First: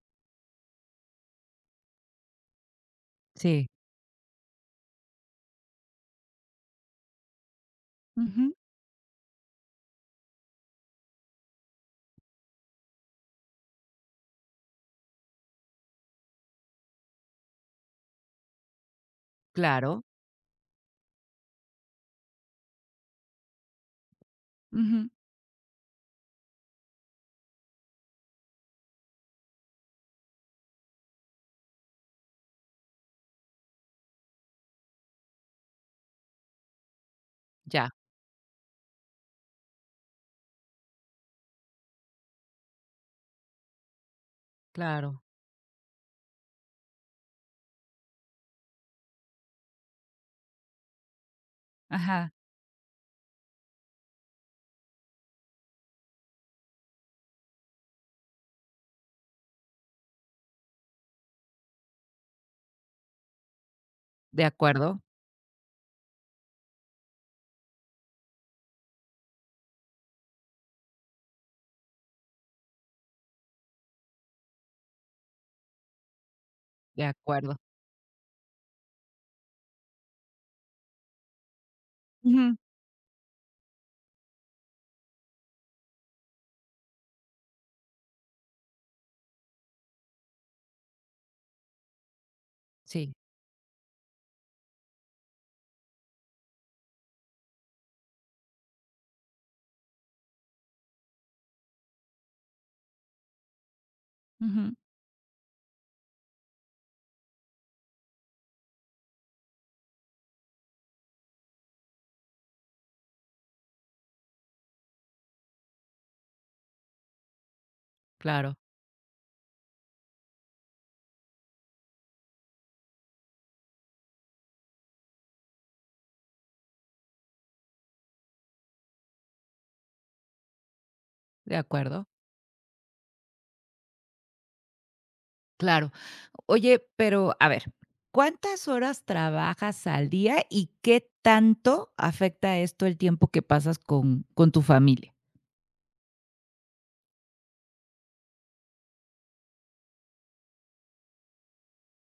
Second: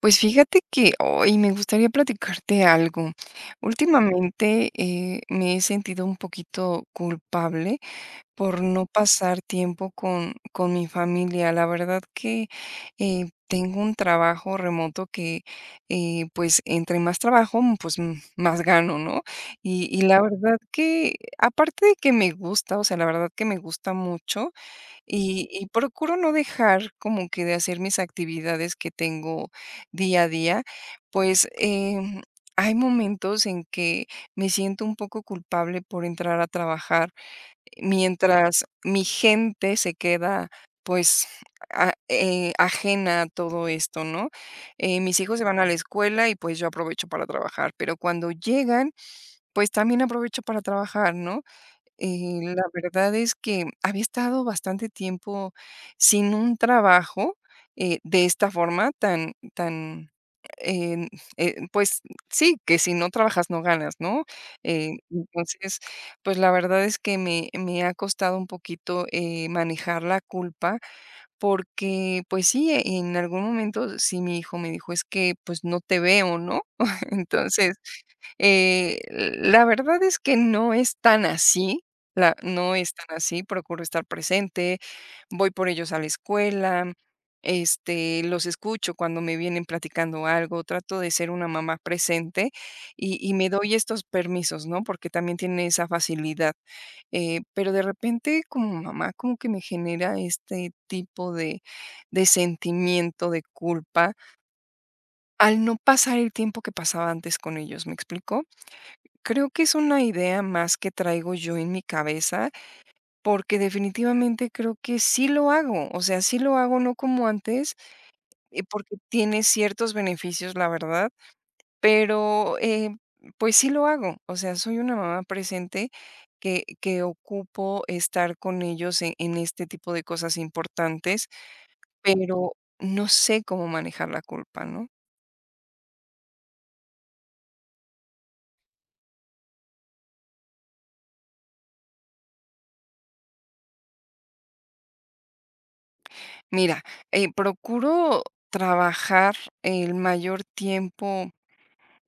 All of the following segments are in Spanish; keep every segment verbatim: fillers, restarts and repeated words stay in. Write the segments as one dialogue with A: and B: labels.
A: Pues fíjate que hoy me gustaría platicarte algo.
B: Sí.
A: Últimamente eh, me he sentido un poquito culpable
B: Ujú.
A: por no pasar tiempo con, con mi familia. La verdad que eh, tengo un trabajo remoto que eh, pues entre más trabajo, mm, pues mm, más gano, ¿no? Y, y
B: Claro.
A: la verdad que aparte de que me gusta, o sea, la verdad que me gusta mucho,
B: Ujú.
A: y y procuro no dejar como que de hacer mis actividades que tengo día a día, pues, em, hay momentos en que me siento un poco culpable por entrar a trabajar,
B: Ya,
A: mientras mi gente se queda, pues, a eh, ajena a todo esto, ¿no? Eh, mis
B: claro.
A: hijos se van a la escuela y, pues, yo aprovecho para trabajar, pero cuando llegan, pues, también aprovecho para trabajar, ¿no?
B: Ajá.
A: Eh, la verdad es que había estado bastante tiempo sin un trabajo, eh, de esta forma tan tan, eh, eh, pues sí, que si no trabajas no ganas, ¿no?
B: De
A: Eh,
B: acuerdo,
A: entonces, pues la verdad es que me me ha costado un poquito, eh, manejar la culpa porque, pues sí, en algún momento sí mi hijo me dijo: "Es que, pues, no te veo", ¿no?
B: de acuerdo.
A: Entonces eh, la verdad es que no es tan así, la
B: Ujú.
A: no es tan así, procuro estar presente, voy por ellos a la escuela, este, los escucho cuando me vienen platicando algo, trato de ser una mamá presente
B: Sí.
A: y y me doy estos permisos, ¿no? Porque también tiene esa facilidad, eh, pero de repente como mamá como que me genera este tipo de de sentimiento de culpa
B: Ujú,
A: al no pasar el tiempo que pasaba antes con ellos, ¿me explico? Creo que es una idea más que traigo yo en mi cabeza, porque definitivamente creo que sí lo hago, o sea, sí lo hago, no como antes,
B: claro,
A: eh, porque tiene ciertos beneficios, la verdad, pero, eh, pues sí lo hago, o sea, soy una mamá presente que que ocupo estar con ellos en en este tipo de cosas importantes,
B: de acuerdo.
A: pero no sé cómo manejar la culpa, ¿no?
B: Claro. Oye, pero a ver, ¿cuántas horas trabajas al día y qué tanto afecta esto el tiempo que pasas con con tu familia?
A: Mira, eh, procuro trabajar el mayor tiempo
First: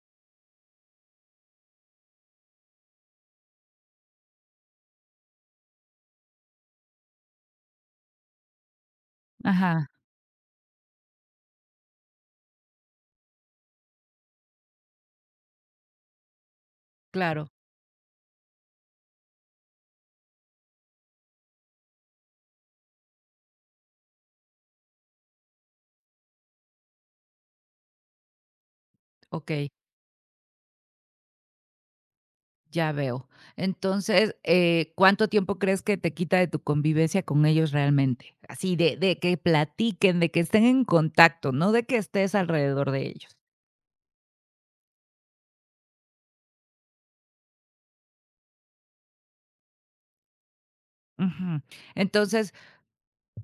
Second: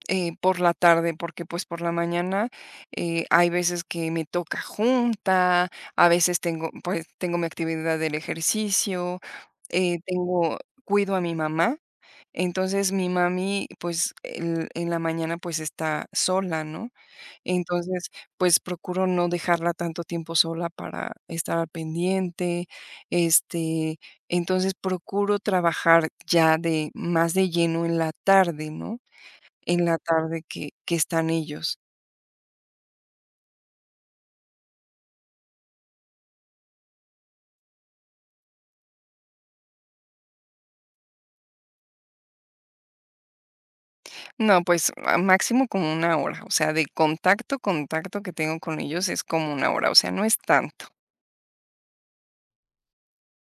A: eh, por la tarde, porque pues por la mañana eh, hay veces que me toca junta, a veces tengo, pues tengo mi actividad del ejercicio,
B: Ajá.
A: eh, tengo, cuido a mi mamá, entonces mi mami pues el- en la mañana pues está sola, ¿no?
B: Claro,
A: Entonces pues procuro no dejarla tanto tiempo sola para estar al pendiente, este, entonces procuro trabajar ya de más de lleno en la tarde, ¿no?
B: okey.
A: En la tarde que que están ellos.
B: Ya veo. Entonces, eh, ¿cuánto tiempo crees que te quita de tu convivencia con ellos realmente? Así de de que platiquen, de que estén en contacto, no de que estés alrededor de ellos.
A: No, pues, ah, máximo como una hora, o sea, de contacto, contacto que tengo con ellos es como una hora, o sea, no es tanto.
B: Ujú. Entonces,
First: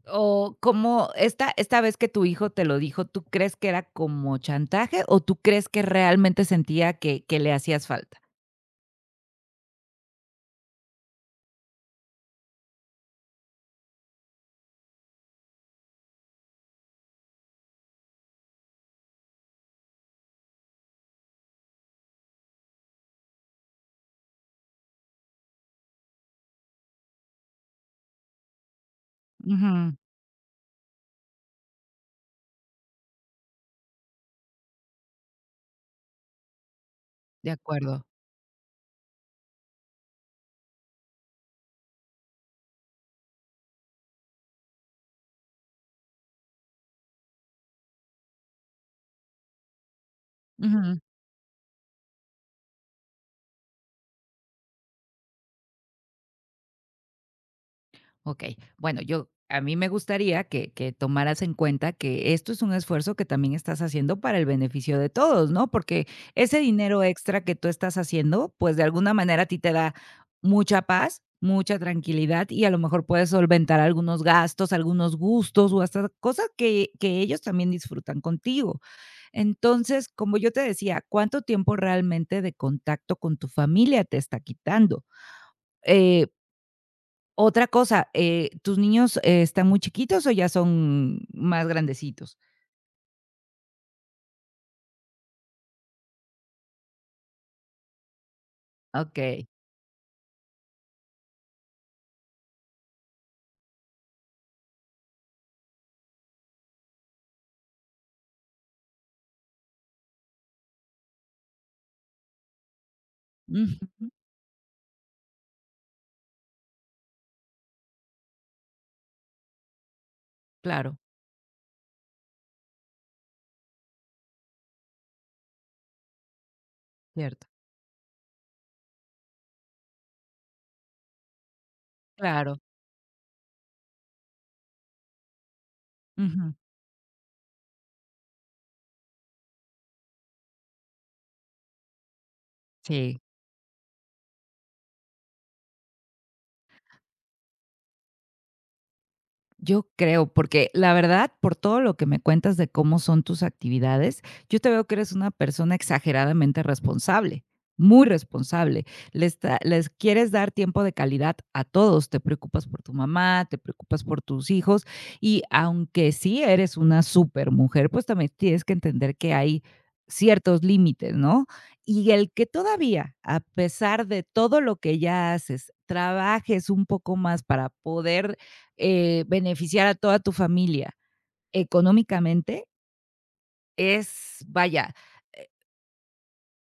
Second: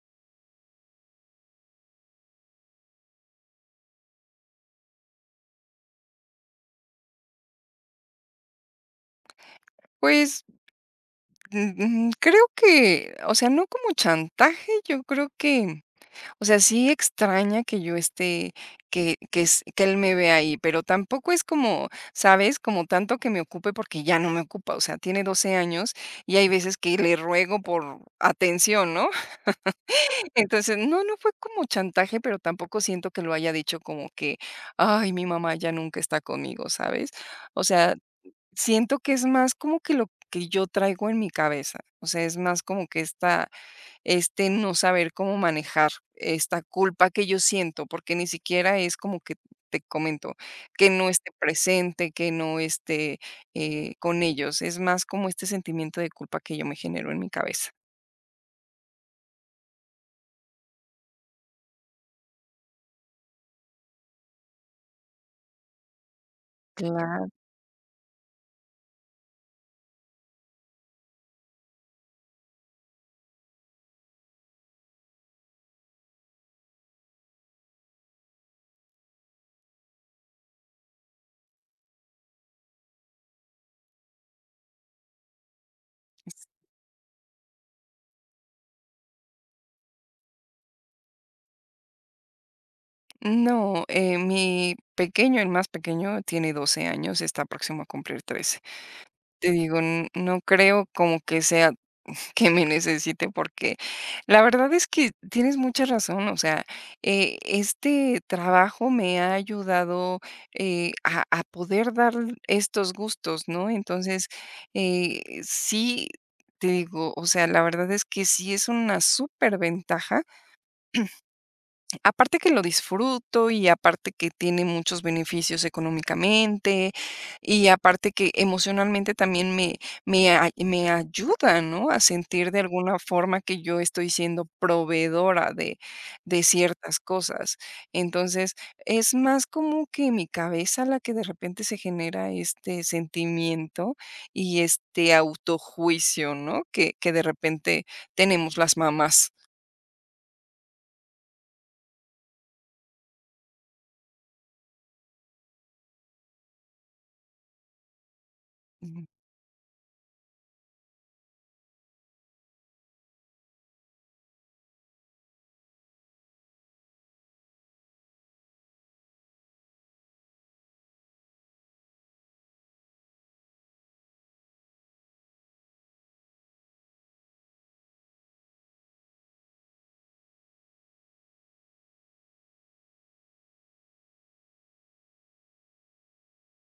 B: o como esta esta vez que tu hijo te lo dijo, ¿tú crees que era como chantaje o tú crees que realmente sentía que que le hacías falta?
A: Pues, mm, mm, creo que, o sea, no como chantaje, yo creo que, o sea, sí extraña que yo esté, que que s que él me vea ahí, pero tampoco es como, ¿sabes? Como tanto que me ocupe, porque ya no me ocupa, o sea, tiene doce años y hay veces que le ruego por atención, ¿no?
B: Ujú,
A: Entonces, no, no fue como chantaje, pero tampoco siento que lo haya dicho como que, ay, mi mamá ya nunca está conmigo, ¿sabes?
B: de
A: O sea,
B: acuerdo.
A: siento que es más como que lo que yo traigo en mi cabeza, o sea, es más como que esta, este no saber cómo manejar esta culpa que yo siento, porque ni siquiera es como que te comento, que no esté presente, que no esté eh, con ellos, es más como este sentimiento de culpa que yo me genero en mi cabeza.
B: Ok. Bueno, yo a mí me gustaría que que tomaras en cuenta que esto es un esfuerzo que también estás haciendo para el beneficio de todos, ¿no? Porque ese dinero
A: Claro.
B: extra que tú estás haciendo, pues, de alguna manera a ti te da mucha paz, mucha tranquilidad y a lo mejor puedes solventar algunos gastos, algunos gustos o hasta cosas que que ellos también disfrutan contigo. Entonces, como yo te decía, ¿cuánto tiempo realmente de contacto con tu familia te está quitando? Eh, Otra cosa, eh, ¿tus niños, eh, están muy chiquitos o ya son más grandecitos?
A: No, eh, mi pequeño, el más pequeño, tiene doce años, está próximo a cumplir trece.
B: Okey.
A: Te digo, n- no creo como que sea que me necesite porque la verdad es que tienes mucha razón, o sea, eh, este trabajo me ha ayudado eh, a, a poder dar estos gustos, ¿no?
B: Ujú,
A: Entonces, eh, sí, te digo, o sea, la verdad es que sí es una súper ventaja.
B: claro,
A: Aparte que lo disfruto y aparte que tiene muchos beneficios económicamente
B: cierto.
A: y aparte que emocionalmente también me me ay me ayuda, ¿no?, a sentir
B: Claro.
A: de alguna forma que yo estoy siendo proveedora de de
B: Ujú,
A: ciertas cosas. Entonces, es más como que mi cabeza la que de repente se genera este
B: sí.
A: sentimiento y este autojuicio, ¿no?, que que de repente tenemos las mamás.
B: Yo creo, porque la verdad, por todo lo que me cuentas de cómo son tus actividades, yo te veo que eres una persona exageradamente responsable, muy responsable.
A: Ujú.
B: Les, da- les quieres dar tiempo de calidad a todos. Te preocupas por tu mamá, te preocupas por tus hijos y aunque sí eres una super mujer, pues también tienes que entender que hay ciertos límites, ¿no? Y el que todavía, a pesar de todo lo que ya haces, trabajes un poco más para poder eh, beneficiar a toda tu familia económicamente es, vaya, eh,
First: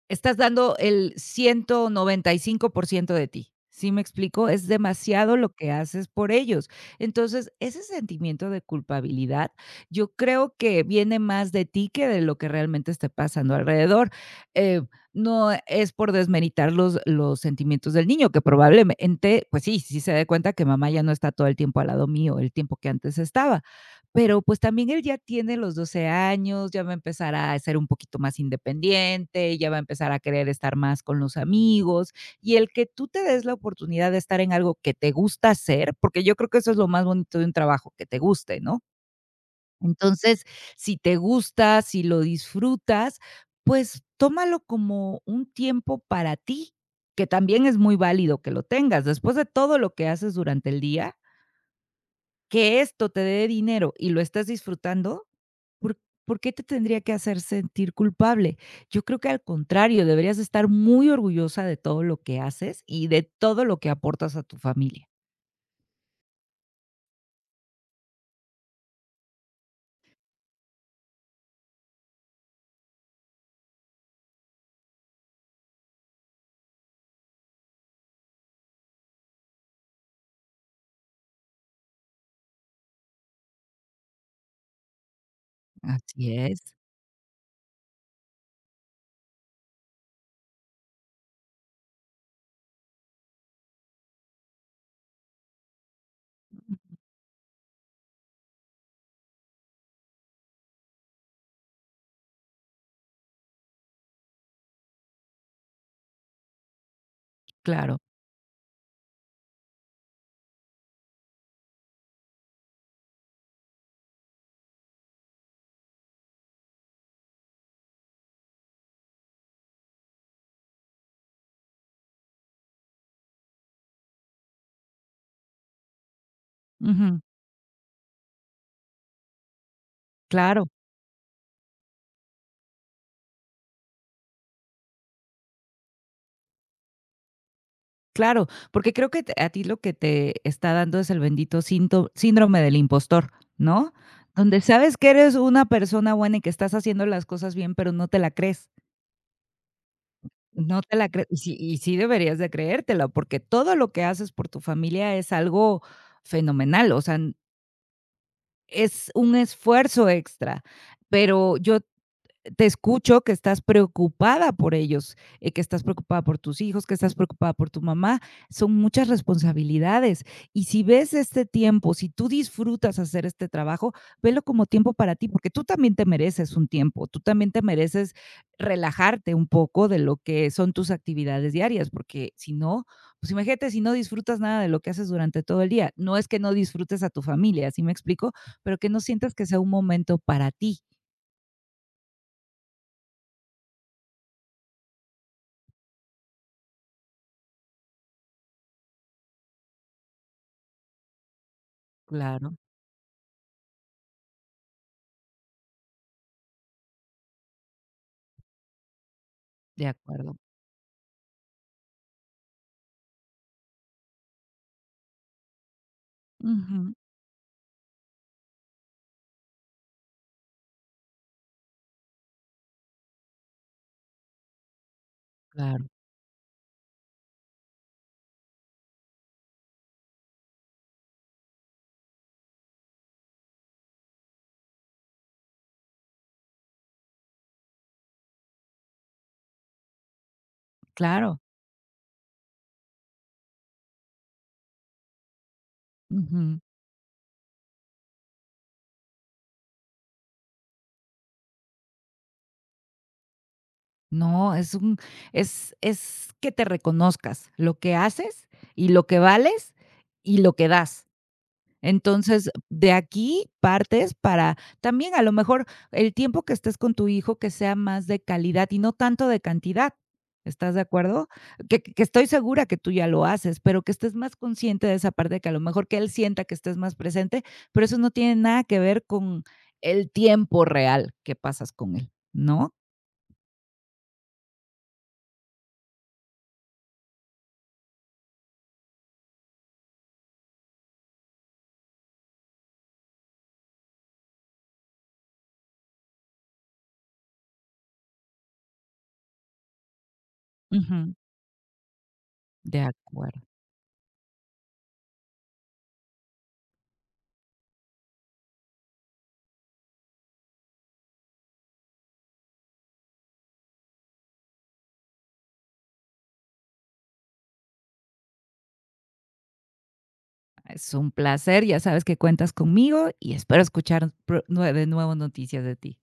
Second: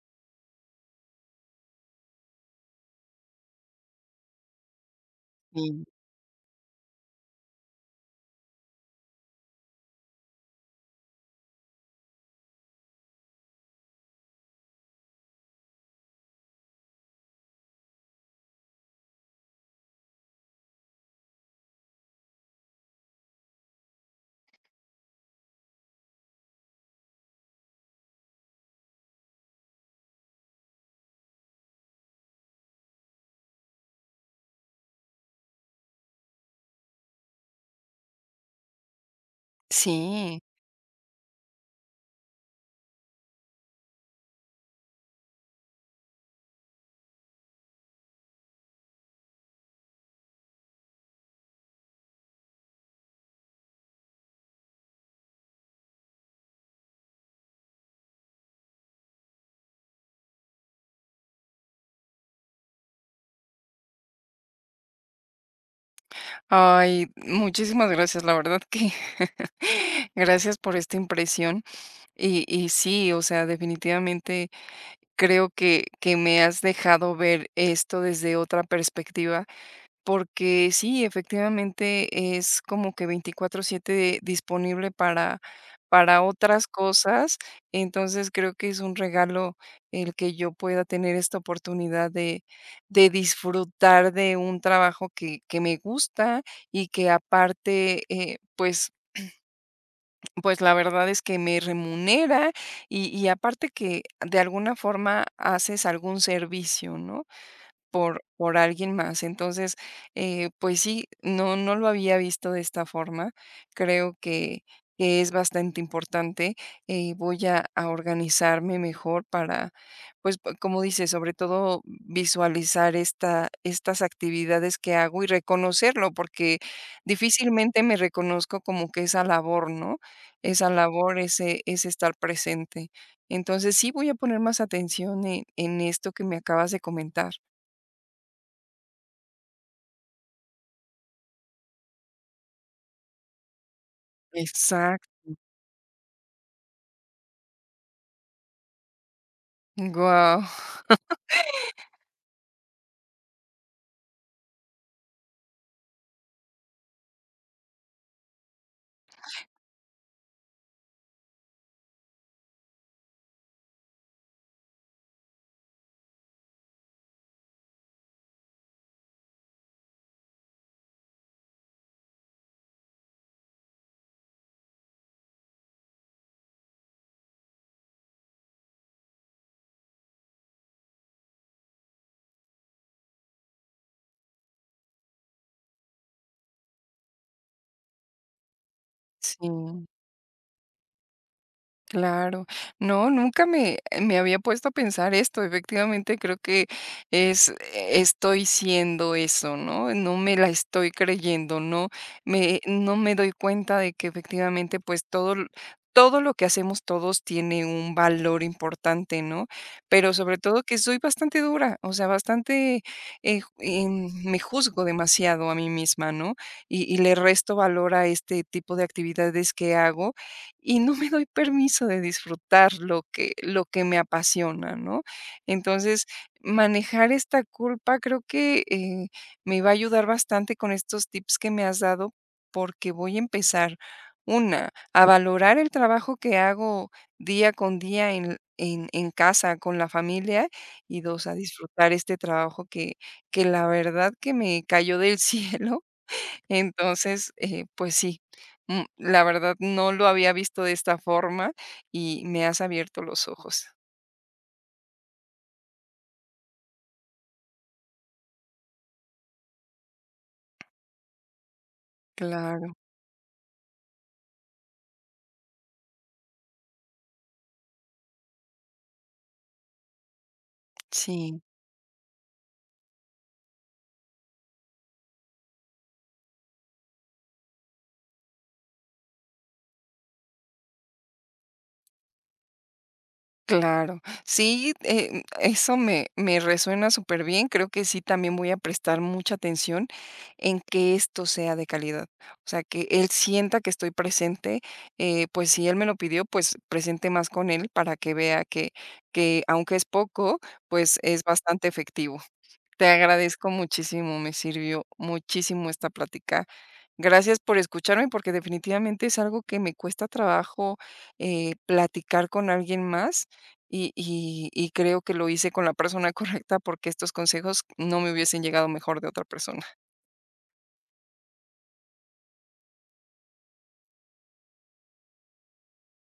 B: estás dando el ciento noventa y cinco por ciento de ti. ¿Sí me explico? Es demasiado lo que
A: Sí.
B: haces por ellos. Entonces, ese sentimiento de culpabilidad, yo creo que viene más de ti que de lo que realmente esté pasando alrededor. Eh, no es por desmeritar los, los sentimientos del niño, que probablemente, pues sí, sí se dé cuenta que mamá ya no está todo el tiempo al lado mío, el tiempo que antes estaba, pero, pues, también él ya tiene los doce años, ya va a empezar a ser un poquito más independiente, ya va a empezar a querer estar más con los amigos, y el que tú te des la oportunidad de estar en algo que te gusta hacer, porque yo creo que eso es lo más bonito de un trabajo, que te guste, ¿no?
A: Sí.
B: Entonces, si te gusta, si lo disfrutas, pues, tómalo como un tiempo para ti, que también es muy válido que lo tengas. Después de todo lo que haces durante el día, que esto te dé dinero y lo estés disfrutando, ¿por, ¿por qué te tendría que hacer sentir culpable? Yo creo que al contrario, deberías de estar muy orgullosa de todo lo que haces y de todo lo que aportas a tu familia.
A: Ay, muchísimas gracias, la verdad que gracias por esta impresión. Y, y sí, o sea, definitivamente creo que, que me has dejado ver esto desde otra perspectiva. Porque sí, efectivamente es como que veinticuatro siete disponible para para
B: Así
A: otras
B: es,
A: cosas. Entonces, creo que es un regalo el que yo pueda tener esta oportunidad de de disfrutar de un trabajo que que me gusta y que aparte, eh, pues pues, la verdad es que me remunera y y aparte que de alguna forma haces algún servicio, ¿no?,
B: claro.
A: por por alguien más. Entonces, eh, pues sí, no no lo había visto de esta forma. Creo que que es bastante importante, eh, voy a a organizarme mejor para, pues, p como dices, sobre todo visualizar esta estas actividades que hago y reconocerlo, porque
B: Ujú.
A: difícilmente me reconozco como que esa labor, ¿no?
B: Claro,
A: Esa labor, ese ese estar presente. Entonces, sí voy a poner más atención en en esto que me acabas de comentar.
B: claro, porque creo que te- a ti lo que te está dando es el bendito sínto- síndrome del impostor, ¿no? Donde sabes que
A: Exacto,
B: eres una persona buena y que estás haciendo las cosas bien, pero no te la crees.
A: guau,
B: No te la crees y sí y sí deberías de creértela, porque todo lo que haces por tu familia es algo fenomenal, o sea, n- es un esfuerzo extra, pero yo te escucho que estás preocupada por ellos, eh, que estás preocupada por tus hijos, que estás preocupada por tu mamá. Son muchas responsabilidades. Y si ves este tiempo, si tú disfrutas hacer este trabajo, velo como tiempo para ti, porque tú también te mereces un tiempo, tú también te mereces relajarte un poco de lo que son tus actividades diarias, porque si no, pues imagínate si no disfrutas nada de lo que haces durante todo el día. No es que no disfrutes a tu familia, así me explico, pero que no sientas que sea un
A: sí.
B: momento para ti.
A: Claro. No, nunca me, eh, me había puesto a pensar esto. Efectivamente, creo que es, eh, estoy siendo eso, ¿no? No me la estoy creyendo, no
B: Claro,
A: me, no me doy cuenta de que efectivamente, pues todo, l- todo lo que hacemos todos tiene un valor importante, ¿no?
B: de
A: Pero
B: acuerdo.
A: sobre todo que soy bastante dura, o sea, bastante, eh, ju- em, me juzgo demasiado a mí misma, ¿no? Y,
B: Ujú,
A: y le resto valor a este tipo de actividades que hago y no me doy permiso de disfrutar lo que lo que me apasiona, ¿no?
B: claro,
A: Entonces, manejar esta culpa creo que, eh, me va a ayudar bastante con estos tips que me has dado, porque voy a empezar, una, a valorar el trabajo que hago día con día en en en casa con la familia, y dos a
B: claro.
A: disfrutar este trabajo que que la verdad que me cayó del cielo.
B: Ujú.
A: Entonces, eh, pues sí, mm, la verdad no lo había visto de esta forma y me has abierto los ojos.
B: No, es un es es que te reconozcas lo que haces y lo que vales y lo que das. Entonces,
A: Claro,
B: de aquí partes para también a lo mejor el tiempo que estés con tu hijo que sea más de calidad y no tanto de cantidad, ¿estás de acuerdo?
A: sí,
B: Que que estoy segura que tú ya lo haces, pero que estés más consciente de esa parte, que a lo mejor que él sienta que estés más presente, pero eso no tiene nada que ver con el tiempo real que pasas con él, ¿no?
A: claro. Sí, eh, eso me, me resuena súper bien. Creo que sí, también voy a prestar mucha atención en que esto sea de calidad. O sea, que él sienta que estoy presente. eh, pues si él me lo pidió, pues presente más con él para que vea que, que aunque es poco, pues
B: Ujú,
A: es bastante efectivo.
B: de
A: Te
B: acuerdo.
A: agradezco muchísimo, me sirvió muchísimo esta plática. Gracias por escucharme, porque definitivamente es algo que me cuesta trabajo eh, platicar con alguien más y, y y creo que lo hice con la persona correcta porque estos consejos no me hubiesen llegado mejor de otra persona.
B: Es un placer, ya sabes que cuentas conmigo y espero escuchar pro nue de nuevo noticias de ti.